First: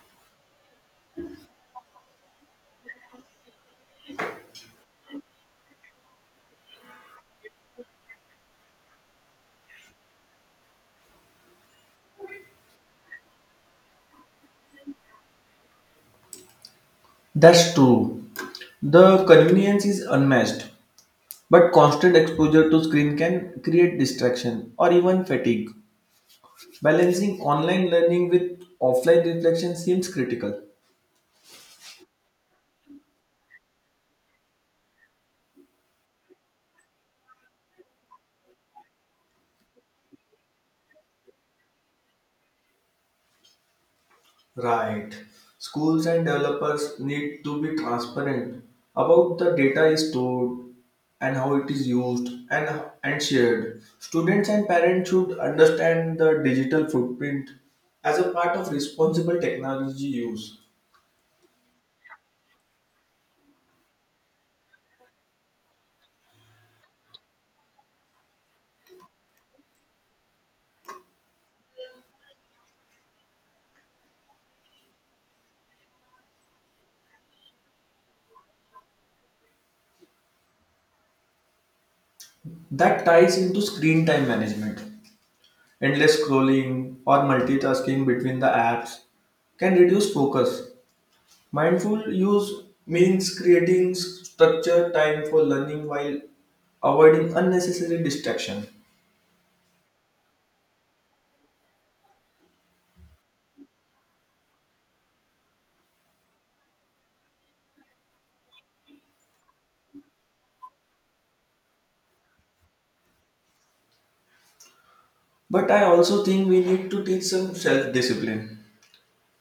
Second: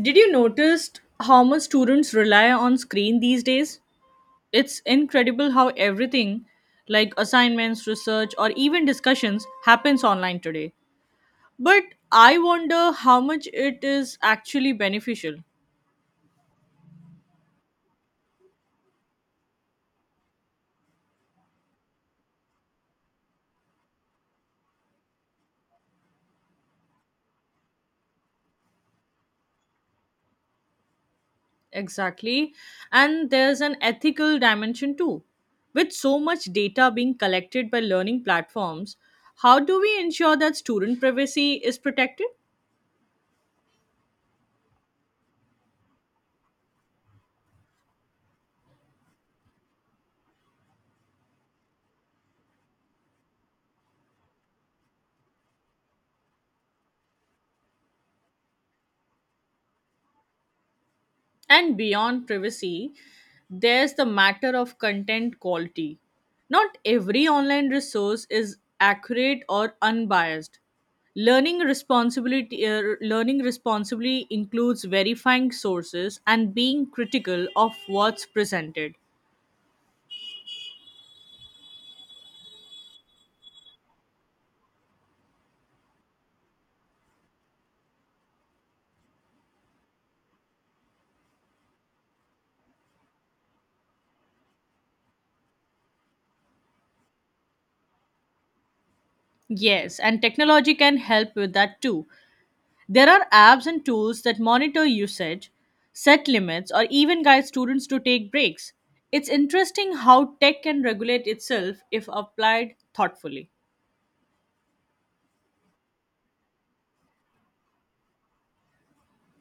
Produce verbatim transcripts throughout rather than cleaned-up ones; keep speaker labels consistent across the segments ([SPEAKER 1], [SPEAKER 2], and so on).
[SPEAKER 1] Did you notice how much students rely on screen these days? It's incredible how everything like assignments, research or even discussions happens online today. But I wonder how much it is actually beneficial.
[SPEAKER 2] That's true. The convenience is unmatched, but constant exposure to screen can create distraction or even fatigue. Balancing online learning with offline reflection seems critical.
[SPEAKER 1] Exactly. And there's an ethical dimension too. With so much data being collected by learning platforms, how do we ensure that student privacy is protected?
[SPEAKER 2] Right. Schools and developers need to be transparent about the data is stored and how it is used and, and shared. Students and parents should understand the digital footprint as a part of responsible technology use.
[SPEAKER 1] And beyond privacy, there's the matter of content quality. Not every online resource is accurate or unbiased. Learning responsibility uh, learning responsibly includes verifying sources and being critical of what's presented.
[SPEAKER 2] That ties into screen time management. Endless scrolling or multitasking between the apps can reduce focus. Mindful use means creating structured time for learning while avoiding unnecessary distraction.
[SPEAKER 1] Yes, and technology can help with that too. There are apps and tools that monitor usage, set limits, or even guide students to take breaks. It's interesting how tech can regulate itself if applied thoughtfully.
[SPEAKER 2] But I also think we need to teach some self-discipline.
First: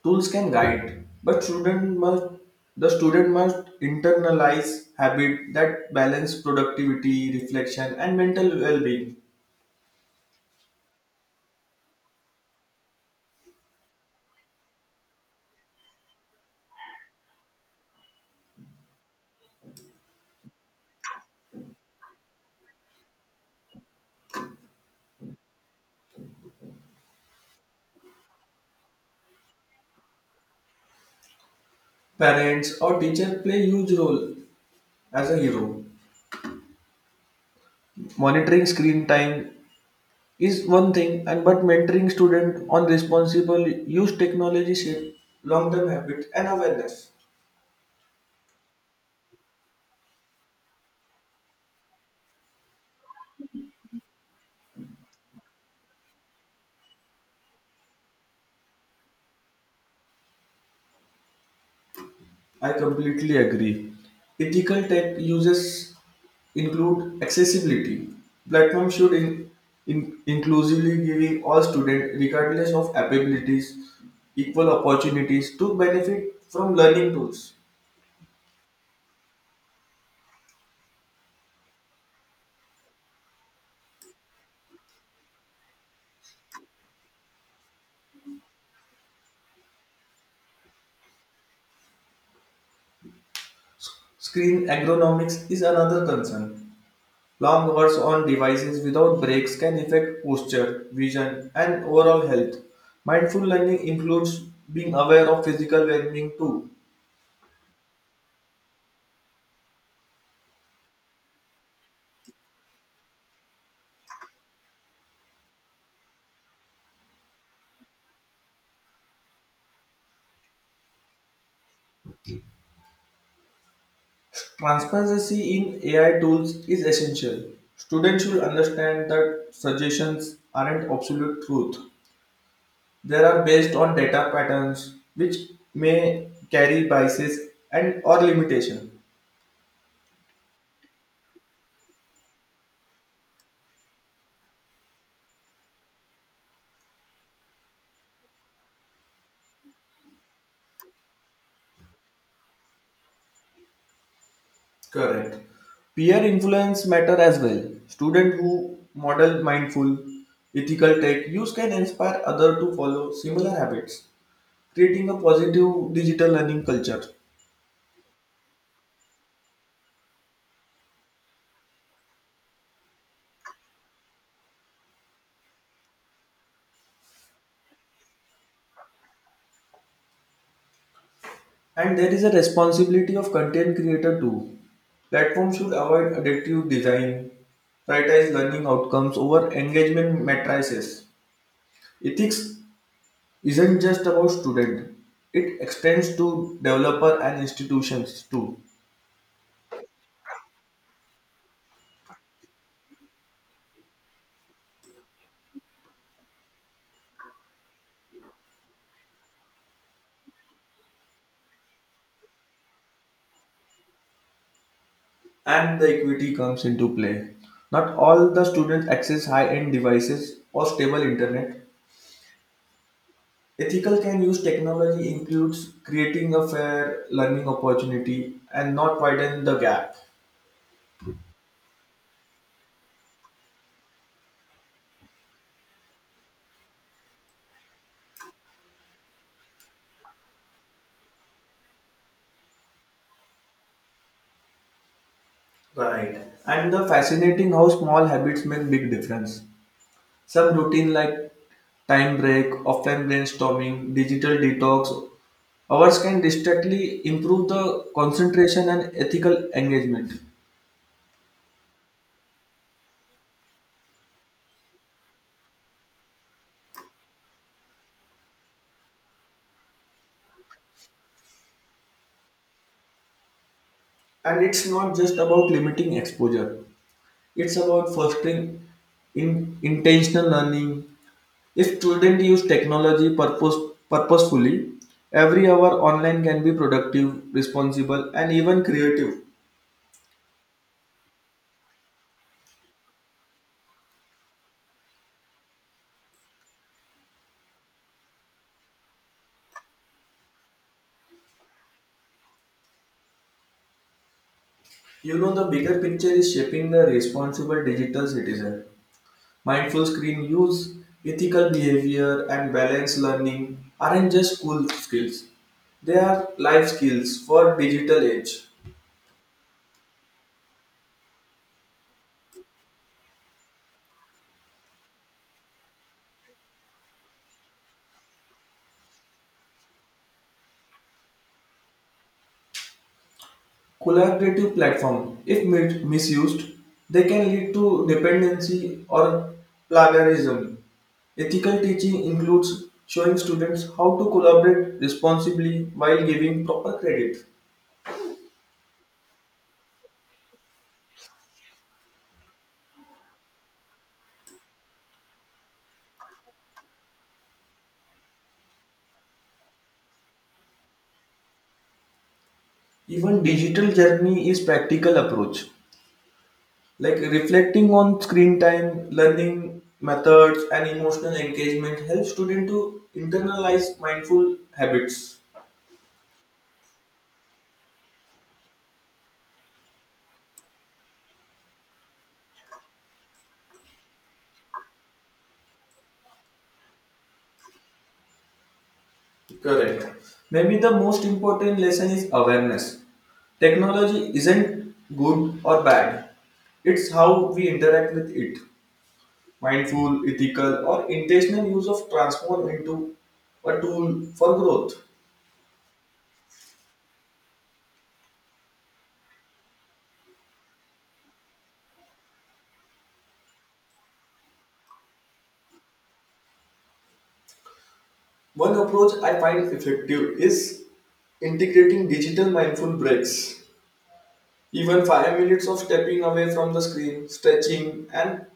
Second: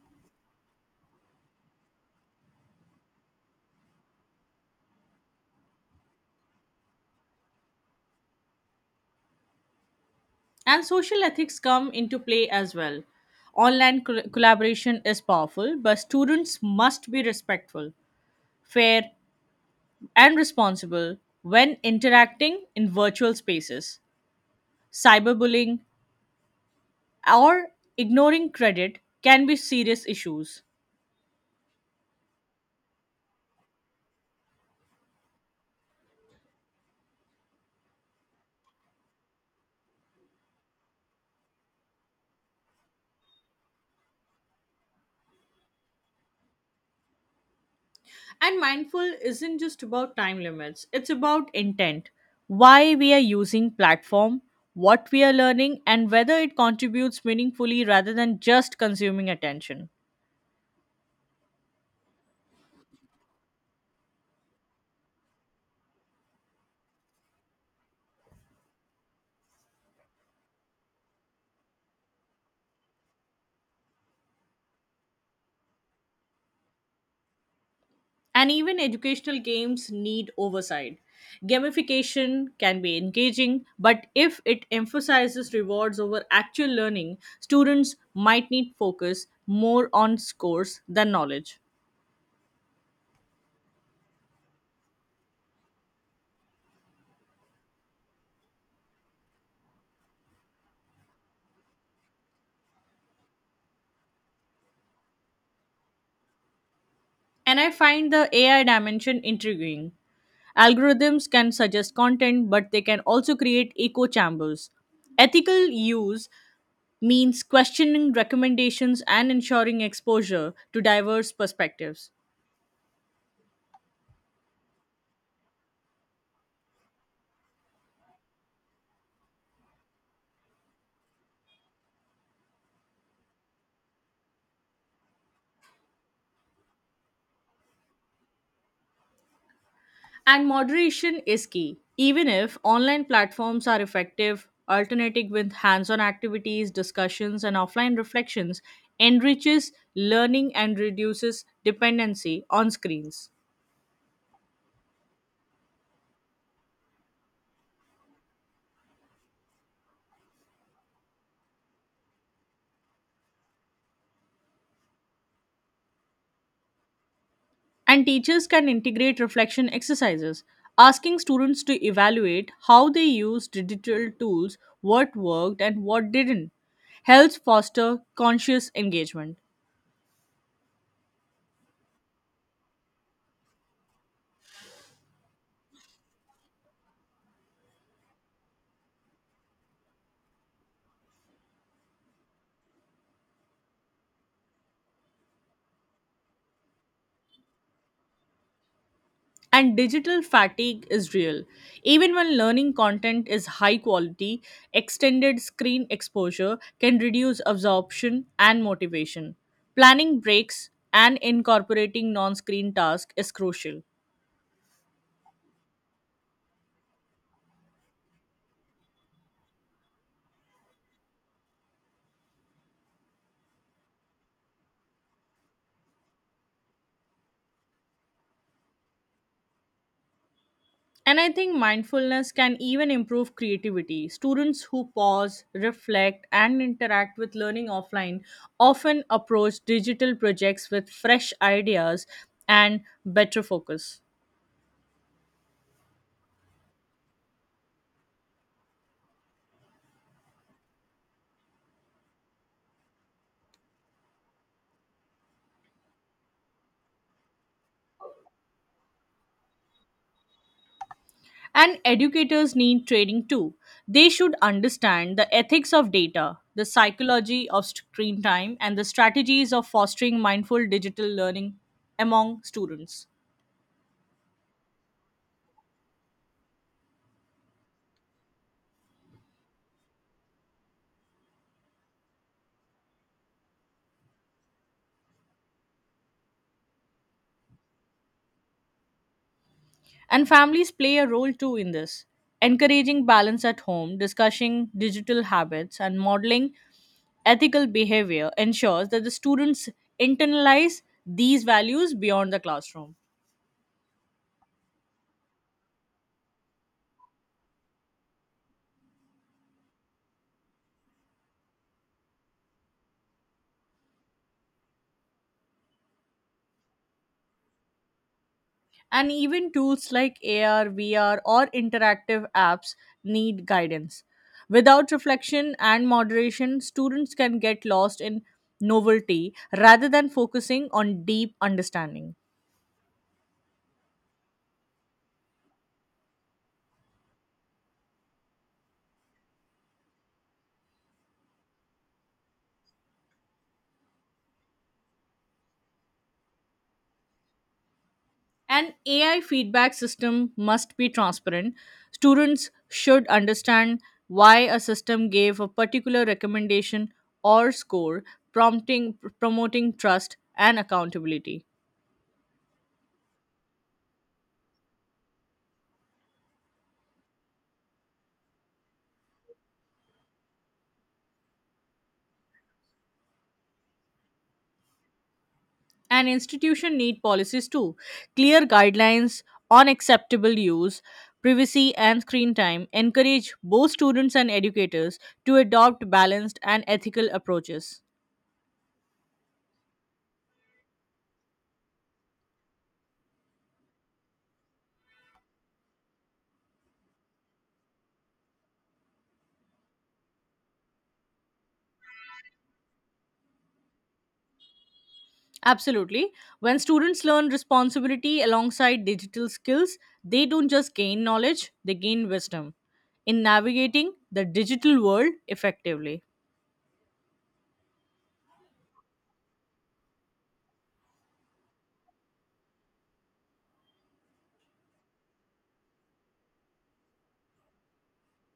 [SPEAKER 2] Tools can guide, but student must the student must internalize habit that balance productivity, reflection, and mental well-being.
[SPEAKER 1] And social ethics come into play as well. Online col- collaboration is powerful, but students must be respectful, fair, and responsible when interacting in virtual spaces. Cyberbullying or ignoring credit can be serious issues.
[SPEAKER 2] Parents or teacher play huge role as a hero. Monitoring screen time is one thing, and but mentoring student on responsible use technology shape long-term habit and awareness.
[SPEAKER 1] And mindful isn't just about time limits, it's about intent. Why we are using platform, what we are learning and whether it contributes meaningfully rather than just consuming attention.
[SPEAKER 2] I completely agree. Ethical tech uses include accessibility. Platform should in, in, inclusively giving all students, regardless of abilities, equal opportunities to benefit from learning tools.
[SPEAKER 1] And even educational games need oversight. Gamification can be engaging, but if it emphasizes rewards over actual learning, students might need focus more on scores than knowledge.
[SPEAKER 2] Screen ergonomics is another concern. Long hours on devices without breaks can affect posture, vision, and overall health. Mindful learning includes being aware of physical well-being too.
[SPEAKER 1] And I find the A I dimension intriguing. Algorithms can suggest content, but they can also create echo chambers. Ethical use means questioning recommendations and ensuring exposure to diverse perspectives.
[SPEAKER 2] Transparency in A I tools is essential. Students should understand that suggestions aren't absolute truth. They are based on data patterns which may carry biases and or limitation.
[SPEAKER 1] And moderation is key. Even if online platforms are effective, alternating with hands on activities, discussions, and offline reflections enriches learning and reduces dependency on screens.
[SPEAKER 2] Correct. Peer influence matter as well. Student who model mindful, ethical tech use can inspire other to follow similar habits, creating a positive digital learning culture.
[SPEAKER 1] And teachers can integrate reflection exercises, asking students to evaluate how they used digital tools, what worked and what didn't, helps foster conscious engagement.
[SPEAKER 2] And there is a responsibility of content creator too. Platforms should avoid addictive design, prioritize learning outcomes over engagement matrices. Ethics isn't just about student; it extends to developer and institutions too.
[SPEAKER 1] And digital fatigue is real. Even when learning content is high quality, extended screen exposure can reduce absorption and motivation. Planning breaks and incorporating non screen tasks is crucial.
[SPEAKER 2] And the equity comes into play. Not all the students access high-end devices or stable internet. Ethical can use technology includes creating a fair learning opportunity and not widen the gap.
[SPEAKER 1] And I think mindfulness can even improve creativity. Students who pause, reflect, and interact with learning offline often approach digital projects with fresh ideas and better focus.
[SPEAKER 2] Right. And the fascinating how small habits make big difference. Some routine like time break, offline brainstorming, digital detox, hours can distinctly improve the concentration and ethical engagement.
[SPEAKER 1] And educators need training too. They should understand the ethics of data, the psychology of screen time, and the strategies of fostering mindful digital learning among students.
[SPEAKER 2] And it's not just about limiting exposure. It's about fostering in intentional learning. If students use technology purpose, purposefully, every hour online can be productive, responsible, and even creative.
[SPEAKER 1] And families play a role too in this. Encouraging balance at home, discussing digital habits, and modeling ethical behavior ensures that the students internalize these values beyond the classroom.
[SPEAKER 2] You know, the bigger picture is shaping the responsible digital citizen. Mindful screen use, ethical behavior, and balanced learning aren't just school skills, they are life skills for digital age.
[SPEAKER 1] And even tools like A R, V R, or interactive apps need guidance. Without reflection and moderation, students can get lost in novelty rather than focusing on deep understanding.
[SPEAKER 2] Collaborative platform. If mi- misused, they can lead to dependency or plagiarism. Ethical teaching includes showing students how to collaborate responsibly while giving proper credit.
[SPEAKER 1] An A I feedback system must be transparent. Students should understand why a system gave a particular recommendation or score, prompting promoting trust and accountability.
[SPEAKER 2] Even digital journey is practical approach, like reflecting on screen time, learning methods, and emotional engagement helps students to internalize mindful habits.
[SPEAKER 1] An institution need policies too, clear guidelines on acceptable use, privacy and screen time, encourage both students and educators to adopt balanced and ethical approaches.
[SPEAKER 2] Correct. Maybe the most important lesson is awareness. Technology isn't good or bad, it's how we interact with it. Mindful, ethical, or intentional use of transform into a tool for growth.
[SPEAKER 1] Absolutely. When students learn responsibility alongside digital skills, they don't just gain knowledge, they gain wisdom in navigating the digital world effectively.
[SPEAKER 2] One approach I find effective is integrating digital mindful breaks. Even five minutes of stepping away from the screen, stretching, and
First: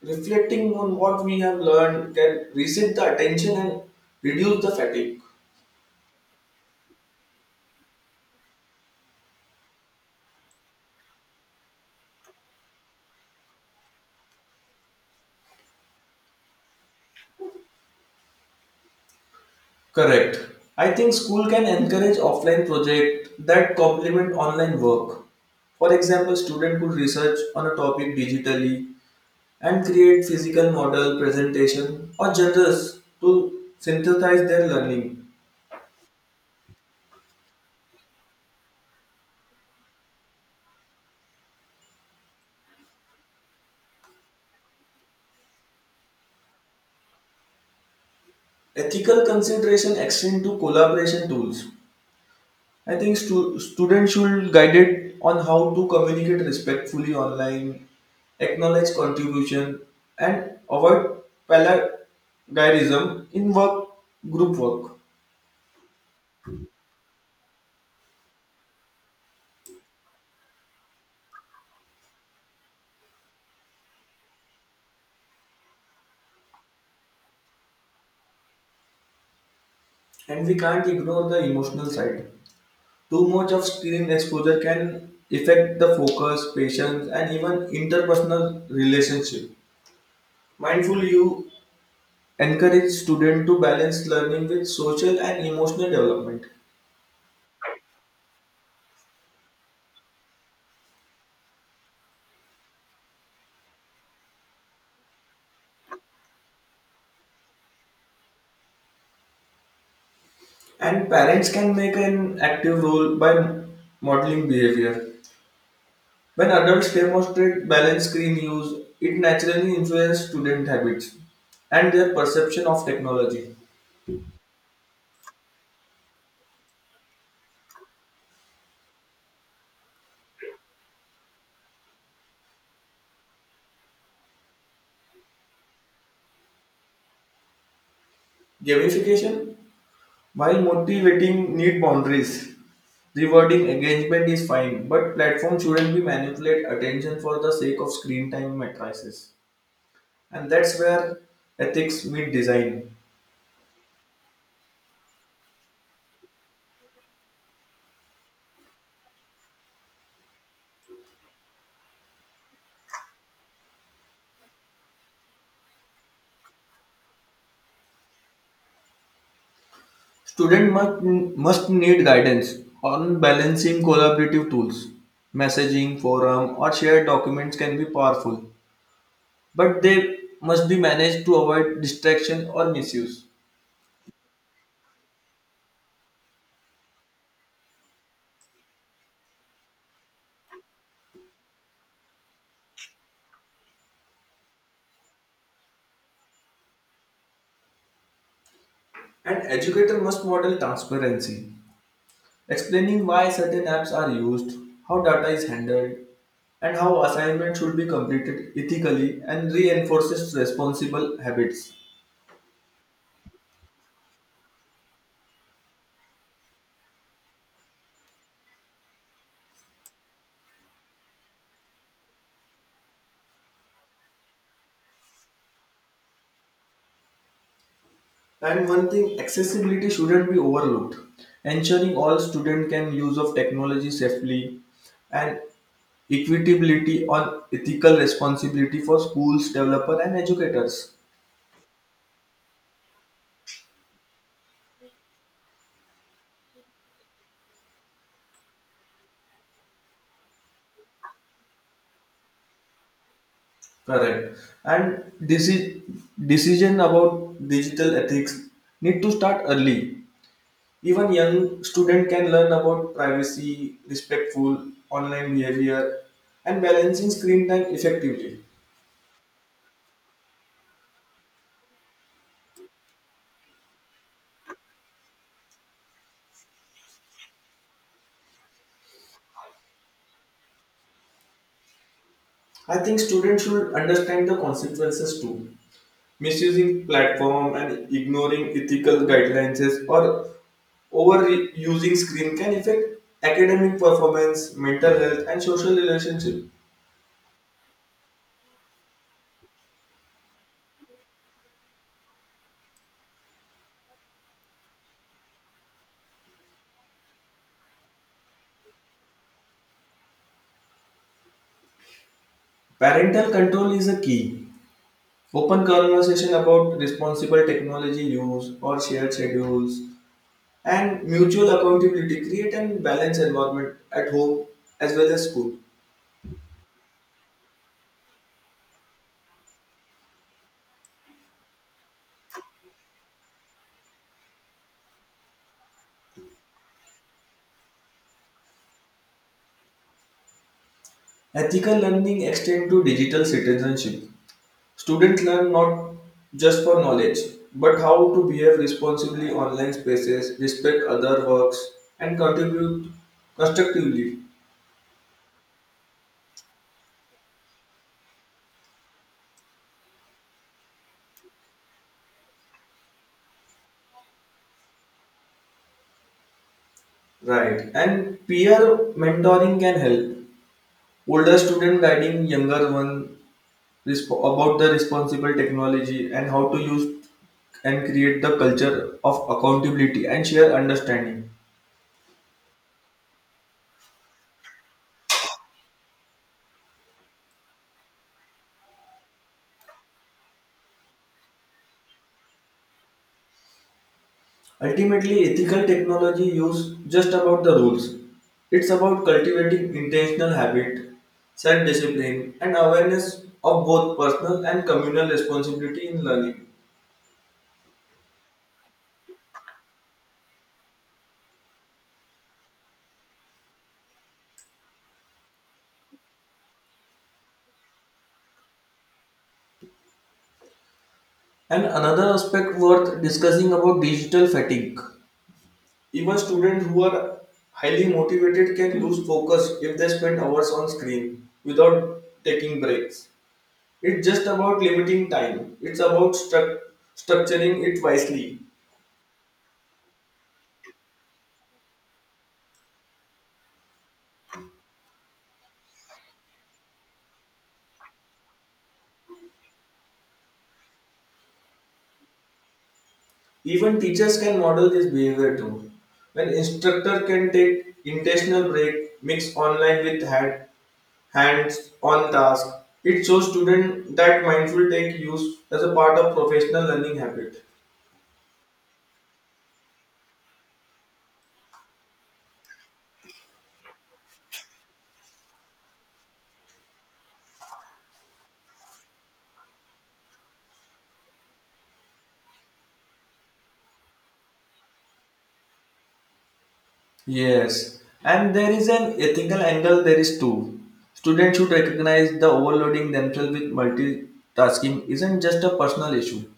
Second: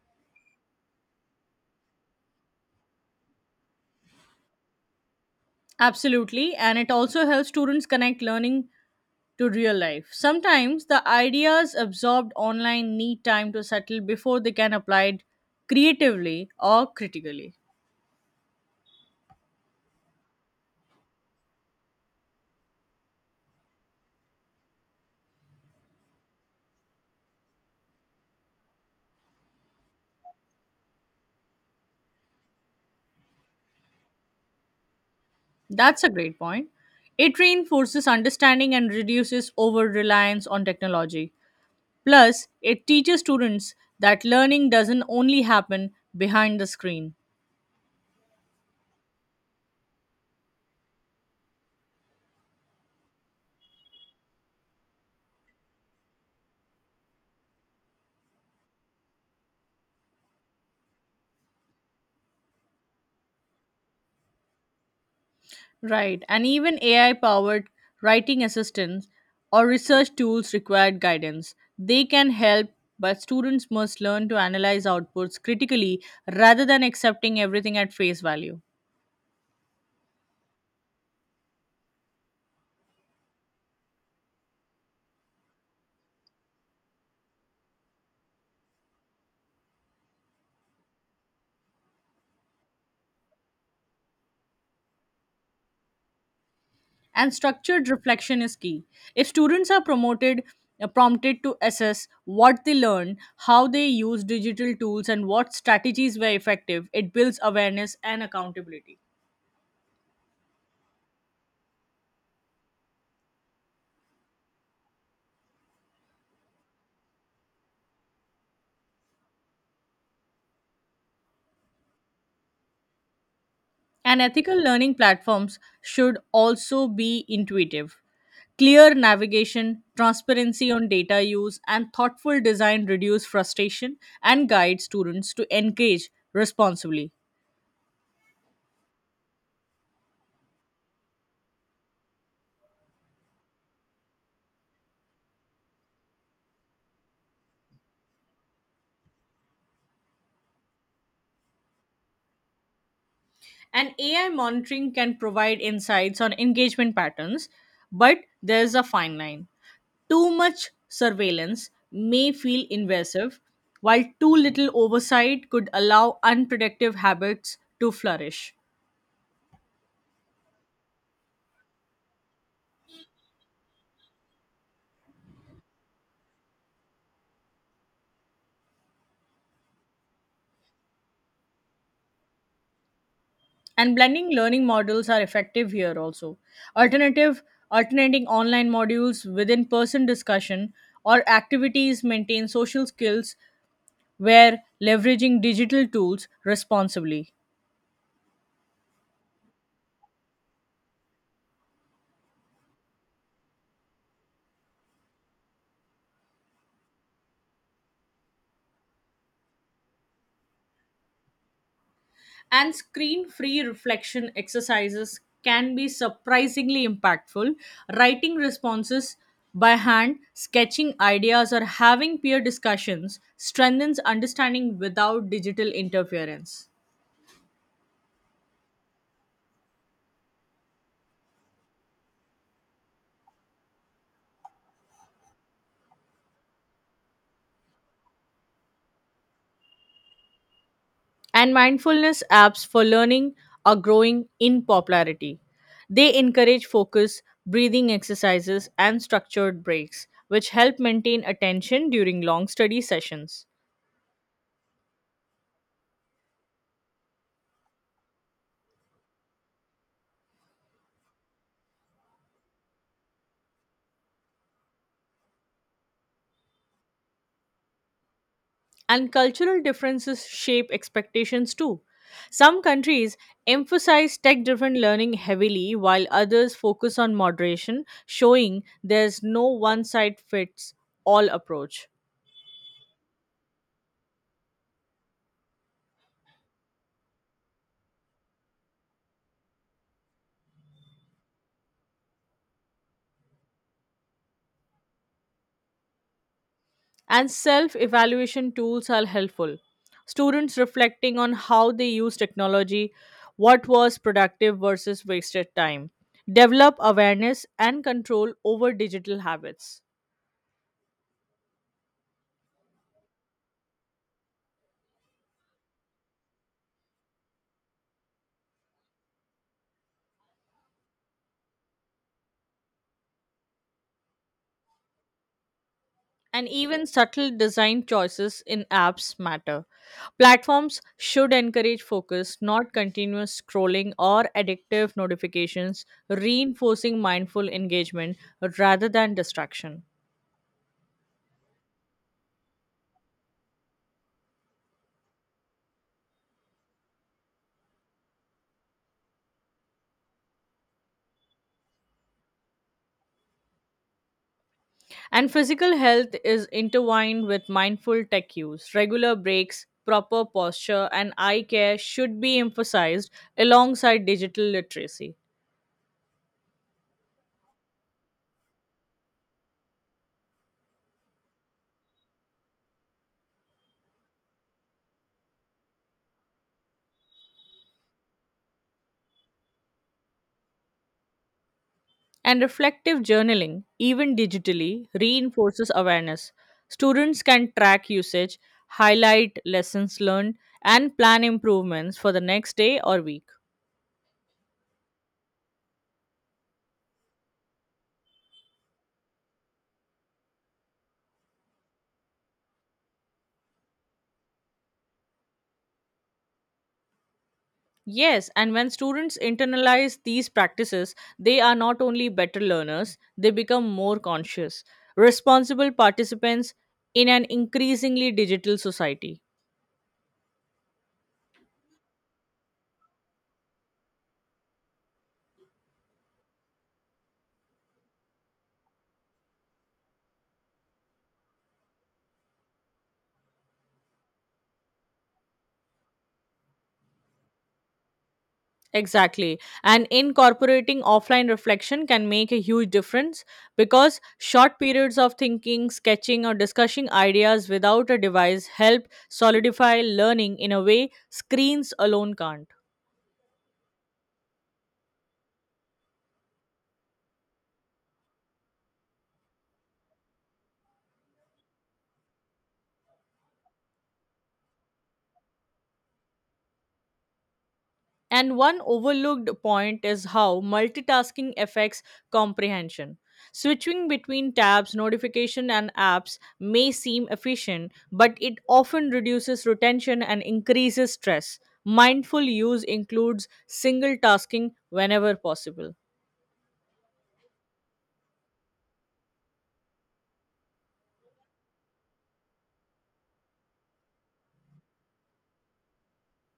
[SPEAKER 2] reflecting on what we have learned can reset the attention and reduce the fatigue.
[SPEAKER 1] Absolutely. And it also helps students connect learning to real life. Sometimes the ideas absorbed online need time to settle before they can apply it creatively or critically.
[SPEAKER 2] Correct. I think school can encourage offline projects that complement online work. For example, student could research on a topic digitally and create physical model, presentation, or journals to synthesize their learning.
[SPEAKER 1] That's a great point. It reinforces understanding and reduces over reliance on technology. Plus, it teaches students that learning doesn't only happen behind the screen.
[SPEAKER 2] Ethical consideration extend to collaboration tools. I think stu- students should guided on how to communicate respectfully online, acknowledge contribution, and avoid plagiarism in work group work.
[SPEAKER 1] Right, and even A I powered writing assistants or research tools require guidance. They can help, but students must learn to analyze outputs critically rather than accepting everything at face value.
[SPEAKER 2] And we can't ignore the emotional side. Too much of screen exposure can affect the focus, patience, and even interpersonal relationship. Mindful you encourage students to balance learning with social and emotional development.
[SPEAKER 1] And structured reflection is key. If students are promoted uh, prompted to assess what they learn, how they use digital tools and what strategies were effective, it builds awareness and accountability.
[SPEAKER 2] And parents can make an active role by modeling behavior. When adults demonstrate balanced screen use, it naturally influences student habits and their perception of technology.
[SPEAKER 1] And ethical learning platforms should also be intuitive. Clear navigation, transparency on data use, and thoughtful design reduce frustration and guide students to engage responsibly.
[SPEAKER 2] Gamification, while motivating, need boundaries. Rewarding engagement is fine, but platforms shouldn't be manipulate attention for the sake of screen time matrices. And that's where ethics meet design.
[SPEAKER 1] And A I monitoring can provide insights on engagement patterns, but there's a fine line. Too much surveillance may feel invasive, while too little oversight could allow unproductive habits to flourish.
[SPEAKER 2] Student must, must need guidance on balancing collaborative tools. Messaging, forum, or shared documents can be powerful, but they must be managed to avoid distraction or misuse.
[SPEAKER 1] And blending learning models are effective here also. Alternative Alternating online modules with in-person discussion or activities maintain social skills where leveraging digital tools responsibly.
[SPEAKER 2] And educator must model transparency, explaining why certain apps are used, how data is handled, and how assignments should be completed ethically and reinforces responsible habits.
[SPEAKER 1] And screen free reflection exercises can be surprisingly impactful. Writing responses by hand, sketching ideas, or having peer discussions strengthens understanding without digital interference.
[SPEAKER 2] And one thing, accessibility shouldn't be overlooked. Ensuring all students can use of technology safely and equitability on ethical responsibility for schools, developer and educators.
[SPEAKER 1] And mindfulness apps for learning are growing in popularity. They encourage focus, breathing exercises, and structured breaks, which help maintain attention during long study sessions.
[SPEAKER 2] Correct. And deci- decision about digital ethics need to start early. Even young student can learn about privacy, respectful online behavior, and balancing screen time effectively.
[SPEAKER 1] And cultural differences shape expectations too. Some countries emphasize tech driven learning heavily, while others focus on moderation, showing there's no one size fits all approach.
[SPEAKER 2] I think students should understand the consequences too. Misusing platform and ignoring ethical guidelines or overusing screen can affect academic performance, mental health, and social relationship.
[SPEAKER 1] And self evaluation tools are helpful. Students reflecting on how they use technology, what was productive versus wasted time, develop awareness and control over digital habits.
[SPEAKER 2] Parental control is a key. Open conversation about responsible technology use or shared schedules and mutual accountability create a balanced environment at home as well as school.
[SPEAKER 1] And even subtle design choices in apps matter. Platforms should encourage focus, not continuous scrolling or addictive notifications, reinforcing mindful engagement rather than distraction.
[SPEAKER 2] Ethical learning extend to digital citizenship. Students learn not just for knowledge, but how to behave responsibly in online spaces, respect other works, and contribute constructively.
[SPEAKER 1] And physical health is intertwined with mindful tech use. Regular breaks, proper posture, and eye care should be emphasized alongside digital literacy.
[SPEAKER 2] Right. And peer mentoring can help. Older student guiding younger one resp- about the responsible technology and how to use and create the culture of accountability and share understanding.
[SPEAKER 1] And reflective journaling, even digitally, reinforces awareness. Students can track usage, highlight lessons learned, and plan improvements for the next day or week.
[SPEAKER 2] Ultimately, ethical technology use just about the rules. It's about cultivating intentional habit, self-discipline, and awareness of both personal and communal responsibility in learning.
[SPEAKER 1] Yes, and when students internalize these practices, they are not only better learners, they become more conscious, responsible participants in an increasingly digital society.
[SPEAKER 2] And another aspect worth discussing about digital fatigue. Even students who are highly motivated can lose focus if they spend hours on screen without taking breaks. It's just about limiting time. It's about struc- structuring it wisely.
[SPEAKER 1] Exactly. And incorporating offline reflection can make a huge difference because short periods of thinking, sketching, or discussing ideas without a device help solidify learning in a way screens alone can't.
[SPEAKER 2] Even teachers can model this behavior too. An instructor can take intentional break, mix online with hand, hands-on task. It shows students that mindful tech use as a part of professional learning habit.
[SPEAKER 1] And one overlooked point is how multitasking affects comprehension. Switching between tabs, notification and apps may seem efficient, but it often reduces retention and increases stress. Mindful use includes single tasking whenever possible.
[SPEAKER 2] Yes, and there is an ethical angle there is too. Students should recognize the overloading themselves with multitasking isn't just a personal issue.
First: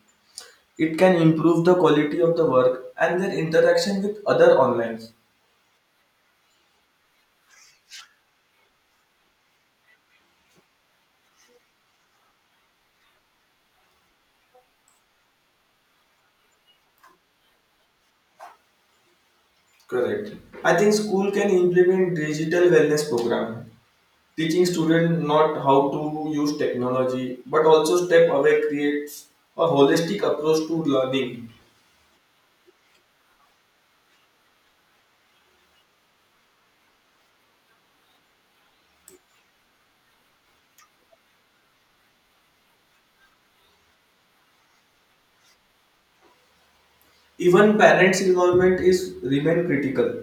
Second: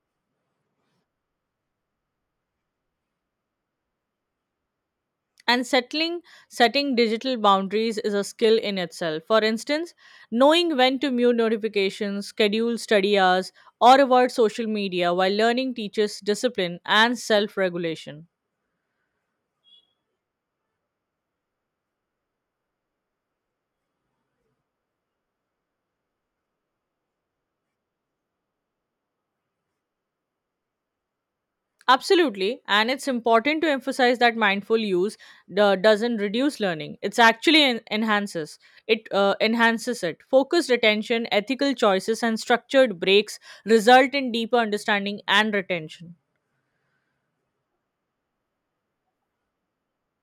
[SPEAKER 2] It can improve the quality of the work and their interaction with other online.
[SPEAKER 1] And settling setting digital boundaries is a skill in itself. For instance, knowing when to mute notifications, schedule study hours, or avoid social media while learning teaches discipline and self-regulation.
[SPEAKER 2] Correct. I think school can implement digital wellness program, teaching students not how to use technology, but also step away creates a holistic approach to learning.
[SPEAKER 1] Absolutely, and it's important to emphasize that mindful use uh, doesn't reduce learning. It's actually en- enhances it uh, enhances it. Focused attention, ethical choices, and structured breaks result in deeper understanding and retention.
[SPEAKER 2] Even parents' involvement is remain critical.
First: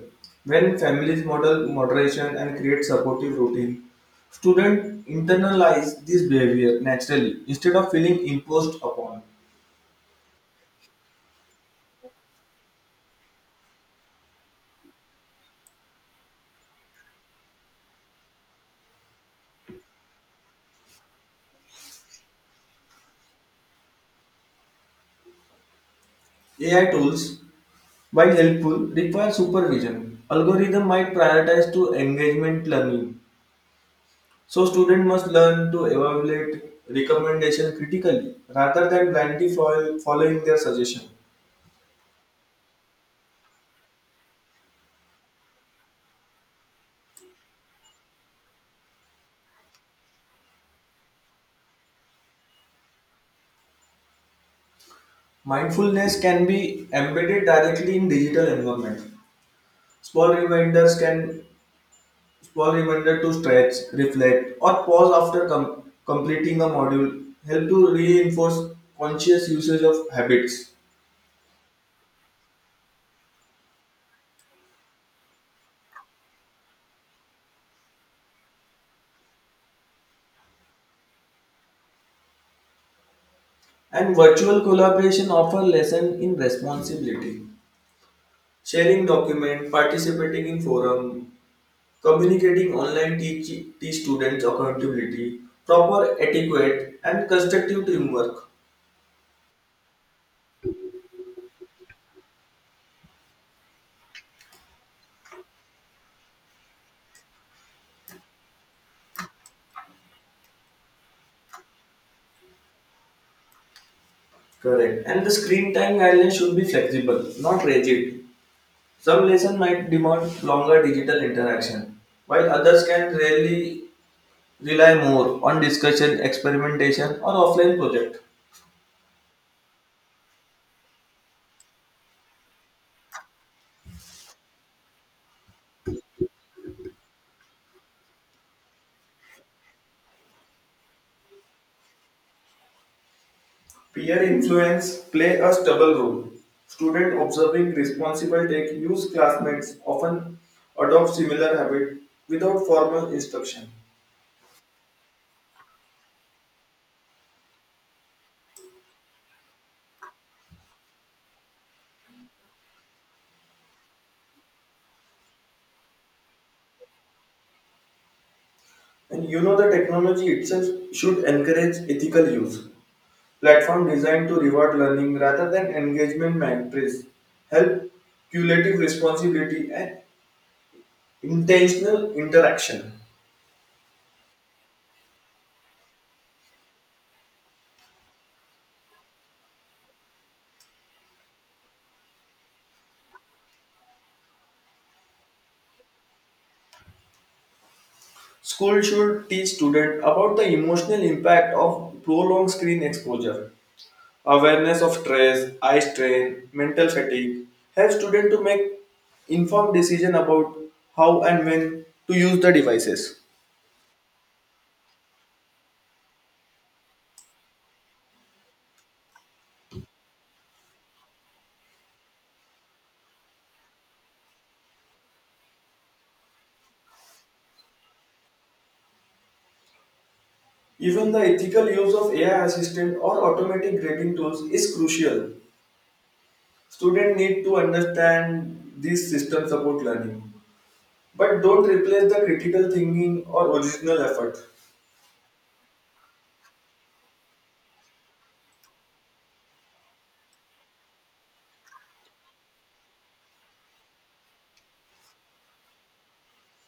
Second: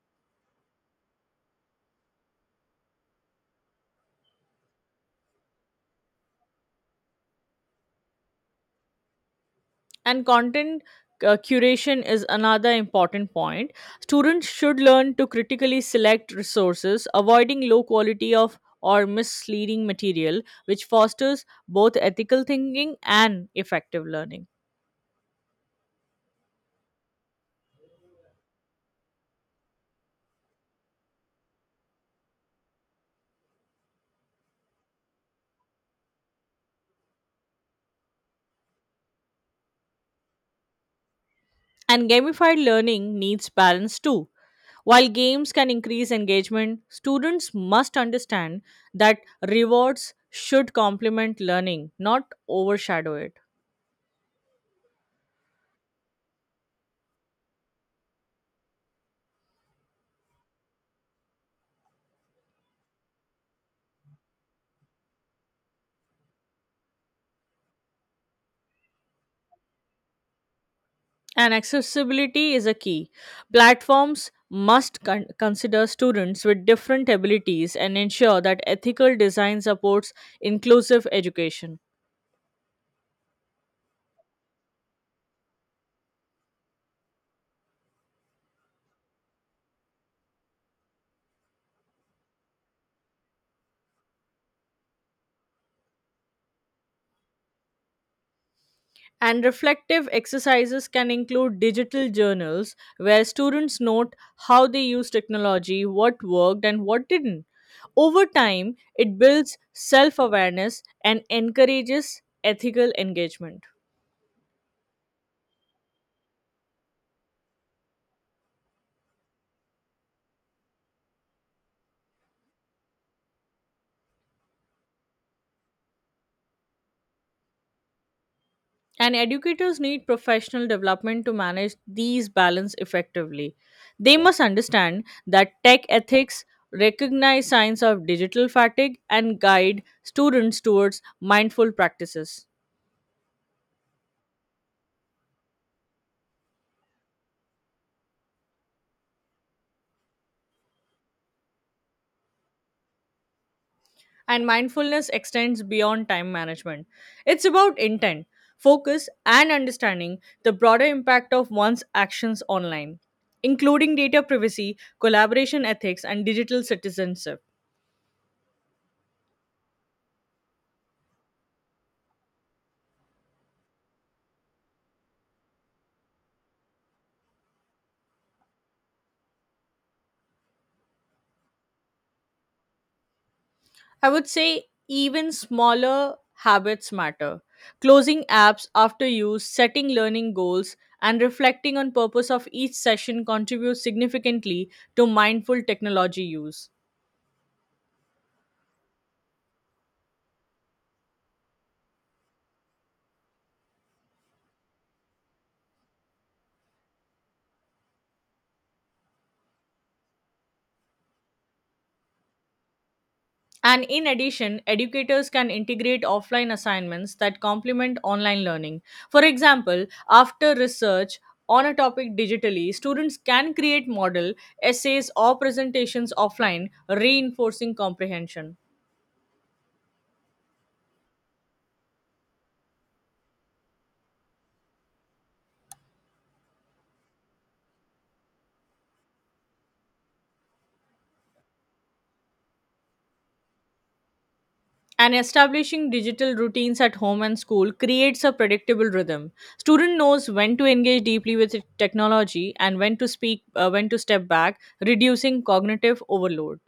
[SPEAKER 2] When families model moderation and create supportive routine, students internalize this behavior naturally instead of feeling imposed upon.
[SPEAKER 1] and content uh, curation is another important point. Students should learn to critically select resources, avoiding low quality of or misleading material, which fosters both ethical thinking and effective learning.
[SPEAKER 2] A I tools While helpful, require supervision. Algorithm might prioritize to engagement learning. So student must learn to evaluate recommendation critically rather than blindly fol- following their suggestion.
[SPEAKER 1] And gamified learning needs balance too. While games can increase engagement, students must understand that rewards should complement learning, not overshadow it.
[SPEAKER 2] Mindfulness can be embedded directly in digital environment. Small reminders can Small reminder to stretch, reflect, or pause after com- completing a module help to reinforce conscious usage of habits.
[SPEAKER 1] And accessibility is a key. Platforms must con- consider students with different abilities and ensure that ethical design supports inclusive education.
[SPEAKER 2] And virtual collaboration offer lesson in responsibility. Sharing document, participating in forum, communicating online teach, teach students accountability, proper etiquette and constructive teamwork.
[SPEAKER 1] And reflective exercises can include digital journals where students note how they use technology, what worked, and what didn't. Over time, it builds self awareness and encourages ethical engagement.
[SPEAKER 2] Correct. And the screen time guidelines should be flexible, not rigid. Some lesson might demand longer digital interaction, while others can really rely more on discussion, experimentation or offline project.
[SPEAKER 1] And educators need professional development to manage these balance effectively. They must understand that tech ethics recognize signs of digital fatigue and guide students towards mindful practices.
[SPEAKER 2] Peer influence play a double role. Student observing responsible take use classmates often adopt similar habit without formal instruction.
[SPEAKER 1] And mindfulness extends beyond time management. It's about intent, focus, and understanding the broader impact of one's actions online, including data privacy, collaboration ethics, and digital citizenship.
[SPEAKER 2] And you know the technology itself should encourage ethical use. Platform designed to reward learning rather than engagement matrix help cumulative responsibility and intentional interaction.
[SPEAKER 1] I would say even smaller habits matter. Closing apps after use, setting learning goals, and reflecting on purpose of each session contribute significantly to mindful technology use.
[SPEAKER 2] School should teach students about the emotional impact of prolonged screen exposure. Awareness of stress, eye strain, mental fatigue help students to make informed decision about how and when to use the devices.
[SPEAKER 1] And in addition, educators can integrate offline assignments that complement online learning. For example, after research on a topic digitally, students can create model essays or presentations offline, reinforcing comprehension.
[SPEAKER 2] Even the ethical use of A I assistant or automatic grading tools is crucial. Students need to understand these systems about learning, but don't replace the critical thinking or original effort.
[SPEAKER 1] And establishing digital routines at home and school creates a predictable rhythm. Student knows when to engage deeply with technology and when to speak uh, when to step back, reducing cognitive overload.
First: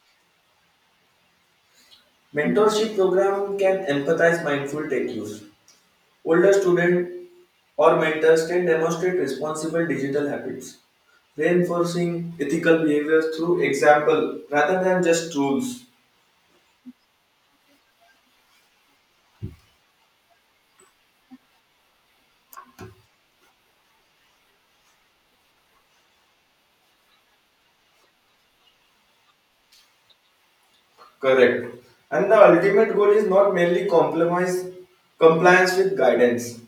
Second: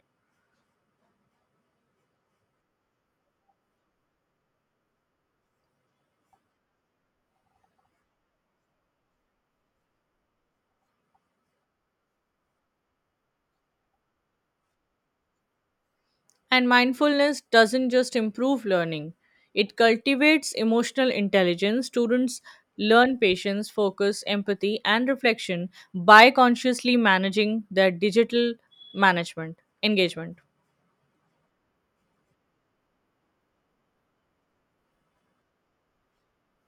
[SPEAKER 2] Mentorship program can empathize mindful tech use. Older students or mentors can demonstrate responsible digital habits, reinforcing ethical behaviors through example rather than just rules.
[SPEAKER 1] And mindfulness doesn't just improve learning, it cultivates emotional intelligence. Students learn patience, focus, empathy and reflection by consciously managing their digital management engagement.
[SPEAKER 2] Correct. And the ultimate goal is not merely compromise, compliance with guidance.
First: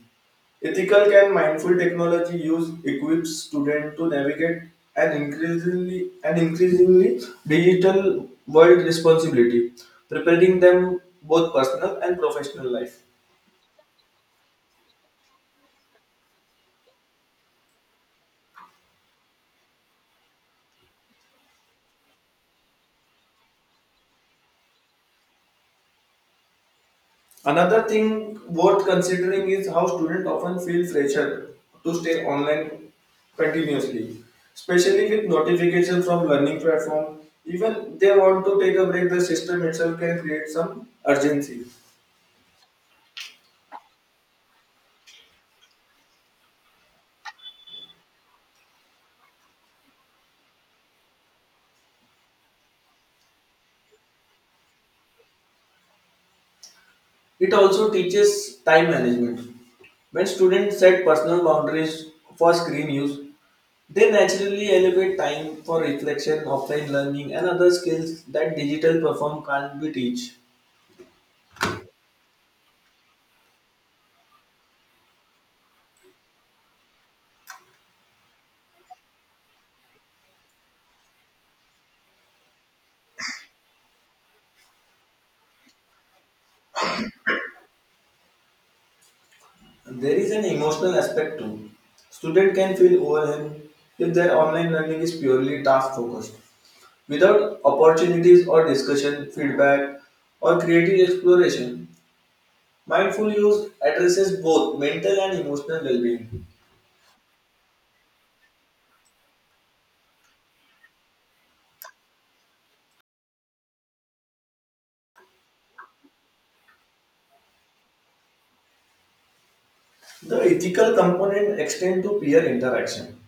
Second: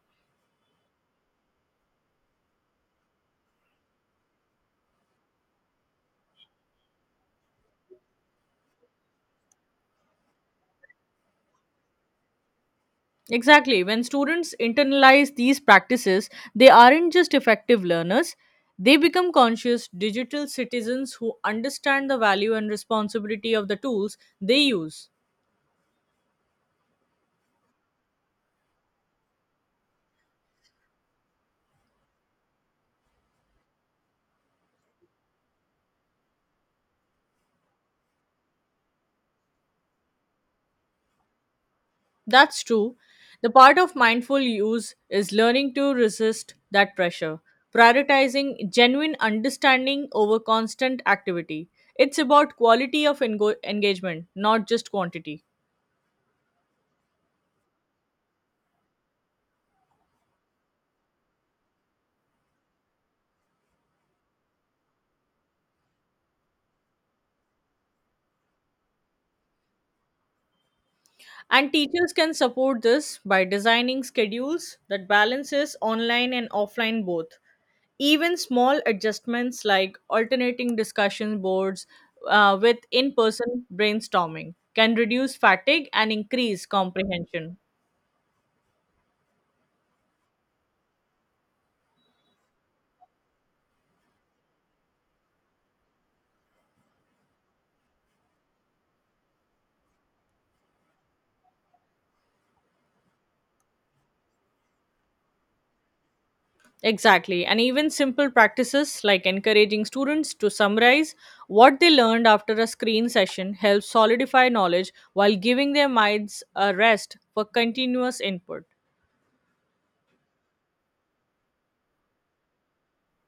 [SPEAKER 2] Ethical and mindful technology use equips students to navigate an increasingly an increasingly digital world responsibility, preparing them both personal and professional life.
[SPEAKER 1] Exactly. When students internalize these practices, they aren't just effective learners, they become conscious digital citizens who understand the value and responsibility of the tools they use.
[SPEAKER 2] Another thing worth considering is how students often feel pressure to stay online continuously, especially with notifications from learning platform. Even they want to take a break, the system itself can create some urgency.
[SPEAKER 1] That's true. The part of mindful use is learning to resist that pressure, prioritizing genuine understanding over constant activity. It's about quality of engo- engagement, not just quantity.
[SPEAKER 2] It also teaches time management. When students set personal boundaries for screen use, they naturally elevate time for reflection, offline learning, and other skills that digital perform can't be teach.
[SPEAKER 1] And teachers can support this by designing schedules that balances online and offline both. Even small adjustments like alternating discussion boards uh, with in person brainstorming can reduce fatigue and increase comprehension.
[SPEAKER 2] There is an emotional aspect too. Student can feel overwhelmed if their online learning is purely task focused, without opportunities or discussion, feedback, or creative exploration. Mindful use addresses both mental and emotional well-being.
[SPEAKER 1] Exactly. And even simple practices like encouraging students to summarize what they learned after a screen session helps solidify knowledge while giving their minds a rest for continuous input.
[SPEAKER 2] The ethical component extends to peer interaction.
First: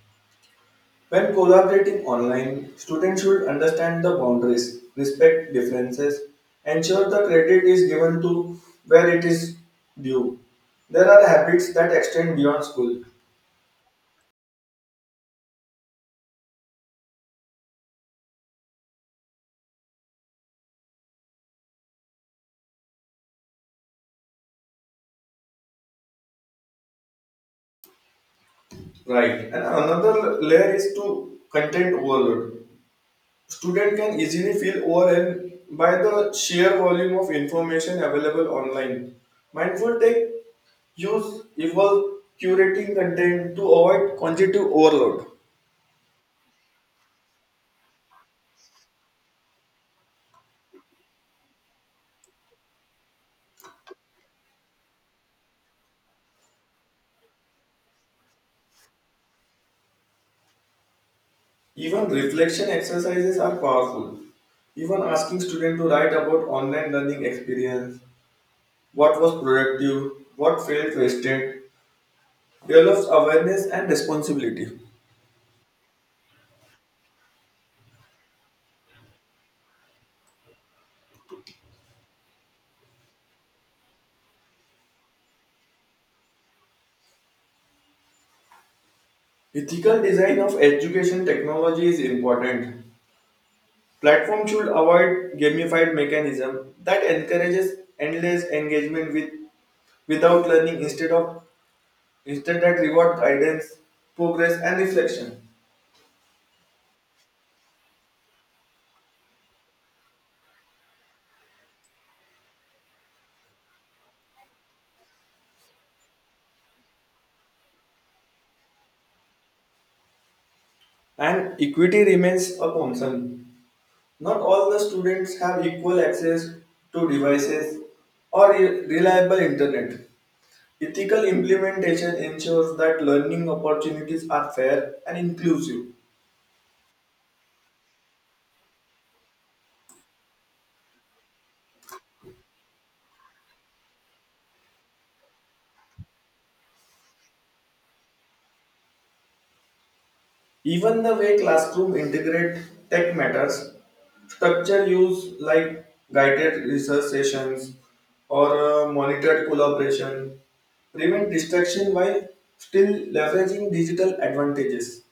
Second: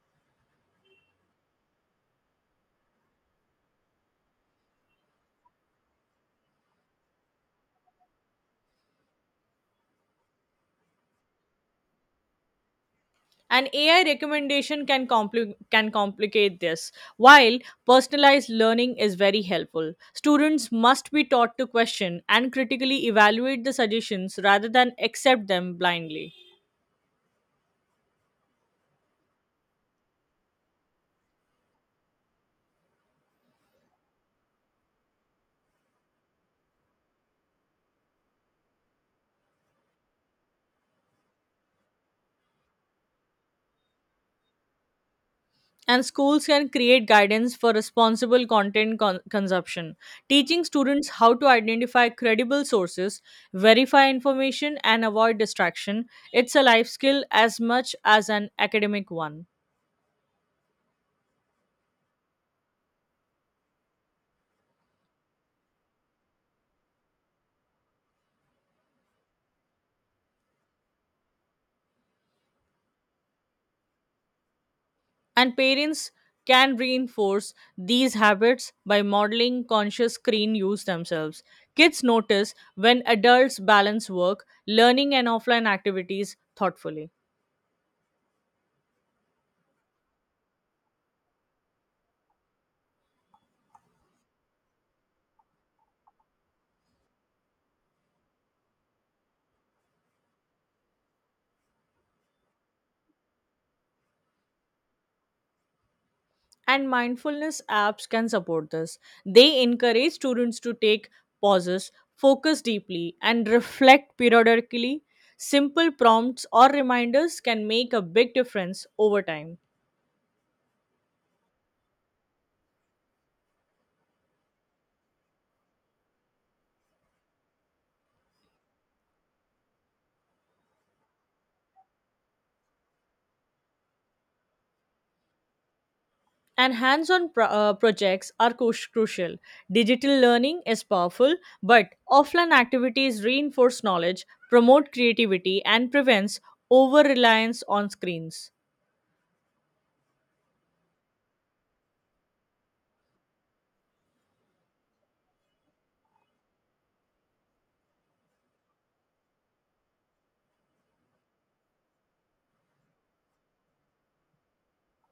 [SPEAKER 2] When collaborating online, students should understand the boundaries, respect differences, ensure the credit is given to where it is due. There are habits that extend beyond school.
[SPEAKER 1] And ai recommendation can compli- can complicate this. While personalized learning is very helpful, students must be taught to question and critically evaluate the suggestions rather than accept them blindly.
[SPEAKER 2] Right. And another layer is to content overload. Student can easily feel overwhelmed by the sheer volume of information available online. Mindful take use evolve curating content to avoid cognitive overload.
[SPEAKER 1] And schools can create guidance for responsible content con- consumption, teaching students how to identify credible sources, verify information and avoid distraction. It's a life skill as much as an academic one.
[SPEAKER 2] Even reflection exercises are powerful. Even asking students to write about online learning experience, what was productive, what felt wasted, develops awareness and responsibility.
[SPEAKER 1] And parents can reinforce these habits by modeling conscious screen use themselves. Kids notice when adults balance work, learning, and offline activities thoughtfully.
[SPEAKER 2] Ethical design of education technology is important. Platforms should avoid gamified mechanism that encourages endless engagement with without learning instead of instead that reward guidance, progress and reflection.
[SPEAKER 1] And mindfulness apps can support this. They encourage students to take pauses, focus deeply, and reflect periodically. Simple prompts or reminders can make a big difference over time.
[SPEAKER 2] And equity remains a concern. Not all the students have equal access to devices or re- reliable internet. Ethical implementation ensures that learning opportunities are fair and inclusive.
[SPEAKER 1] And hands-on pro- uh, projects are cru- crucial. Digital learning is powerful, but offline activities reinforce knowledge, promote creativity and prevents over-reliance on screens.
[SPEAKER 2] Even the way classroom integrate tech matters, structure use like guided research sessions or uh, monitored collaboration prevent distraction while still leveraging digital advantages.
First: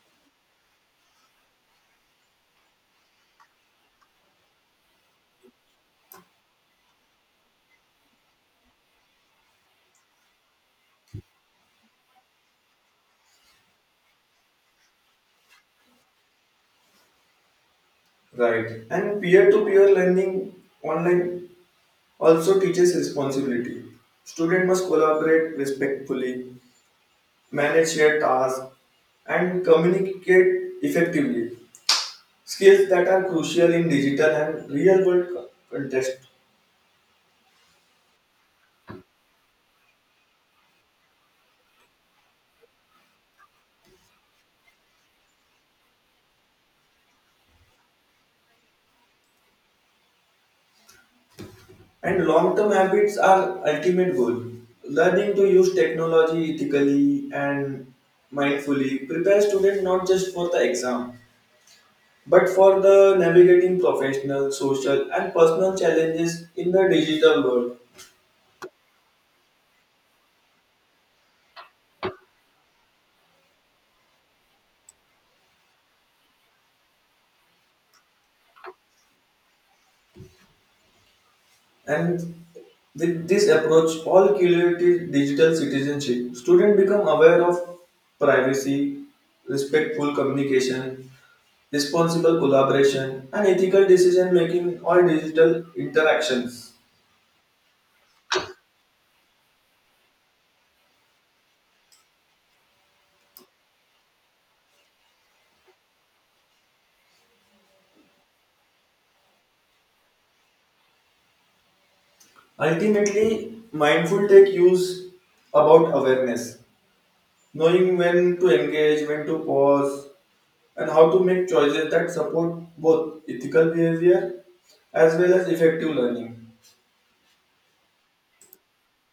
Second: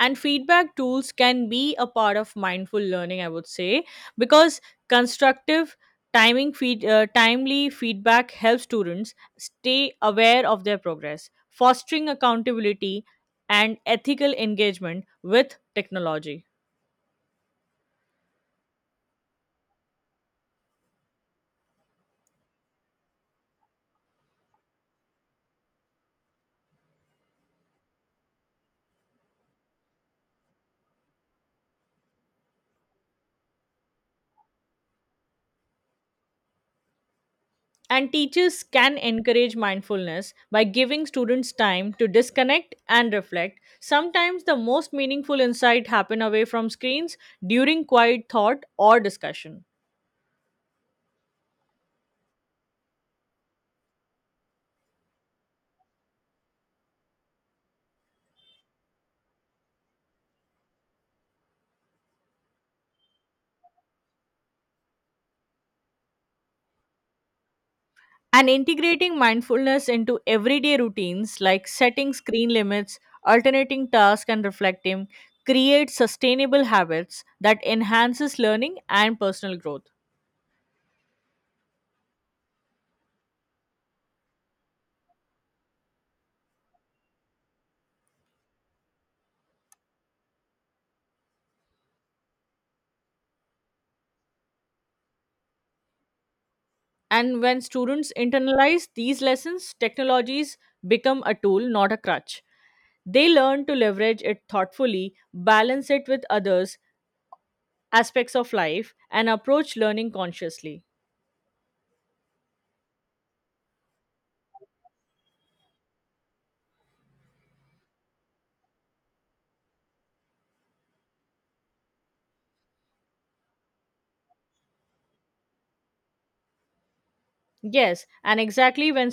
[SPEAKER 1] And feedback tools can be a part of mindful learning, I would say, because constructive timing feed, uh, timely feedback helps students stay aware of their progress, fostering accountability and ethical engagement with technology.
[SPEAKER 2] Right. And peer to peer learning online also teaches responsibility. Students must collaborate respectfully, manage shared tasks, and communicate effectively. Skills that are crucial in digital and real world co- context.
[SPEAKER 1] And teachers can encourage mindfulness by giving students time to disconnect and reflect. Sometimes the most meaningful insight happen away from screens during quiet thought or discussion.
[SPEAKER 2] And long term habits are ultimate goal. Learning to use technology ethically and mindfully prepares students not just for the exam but for the navigating professional, social, and personal challenges in the digital world.
[SPEAKER 1] And integrating mindfulness into everyday routines like setting screen limits, alternating tasks and reflecting creates sustainable habits that enhances learning and personal growth.
[SPEAKER 2] And with this approach, all cumulative digital citizenship, students become aware of privacy, respectful communication, responsible collaboration, and ethical decision making in all digital interactions.
[SPEAKER 1] And when students internalize these lessons, technologies become a tool, not a crutch. They learn to leverage it thoughtfully, balance it with others, aspects of life, and approach learning consciously.
[SPEAKER 2] Ultimately, mindful tech use about awareness, knowing when to engage, when to pause, and how to make choices that support both ethical behavior as well as effective learning.
[SPEAKER 1] Yes, and exactly when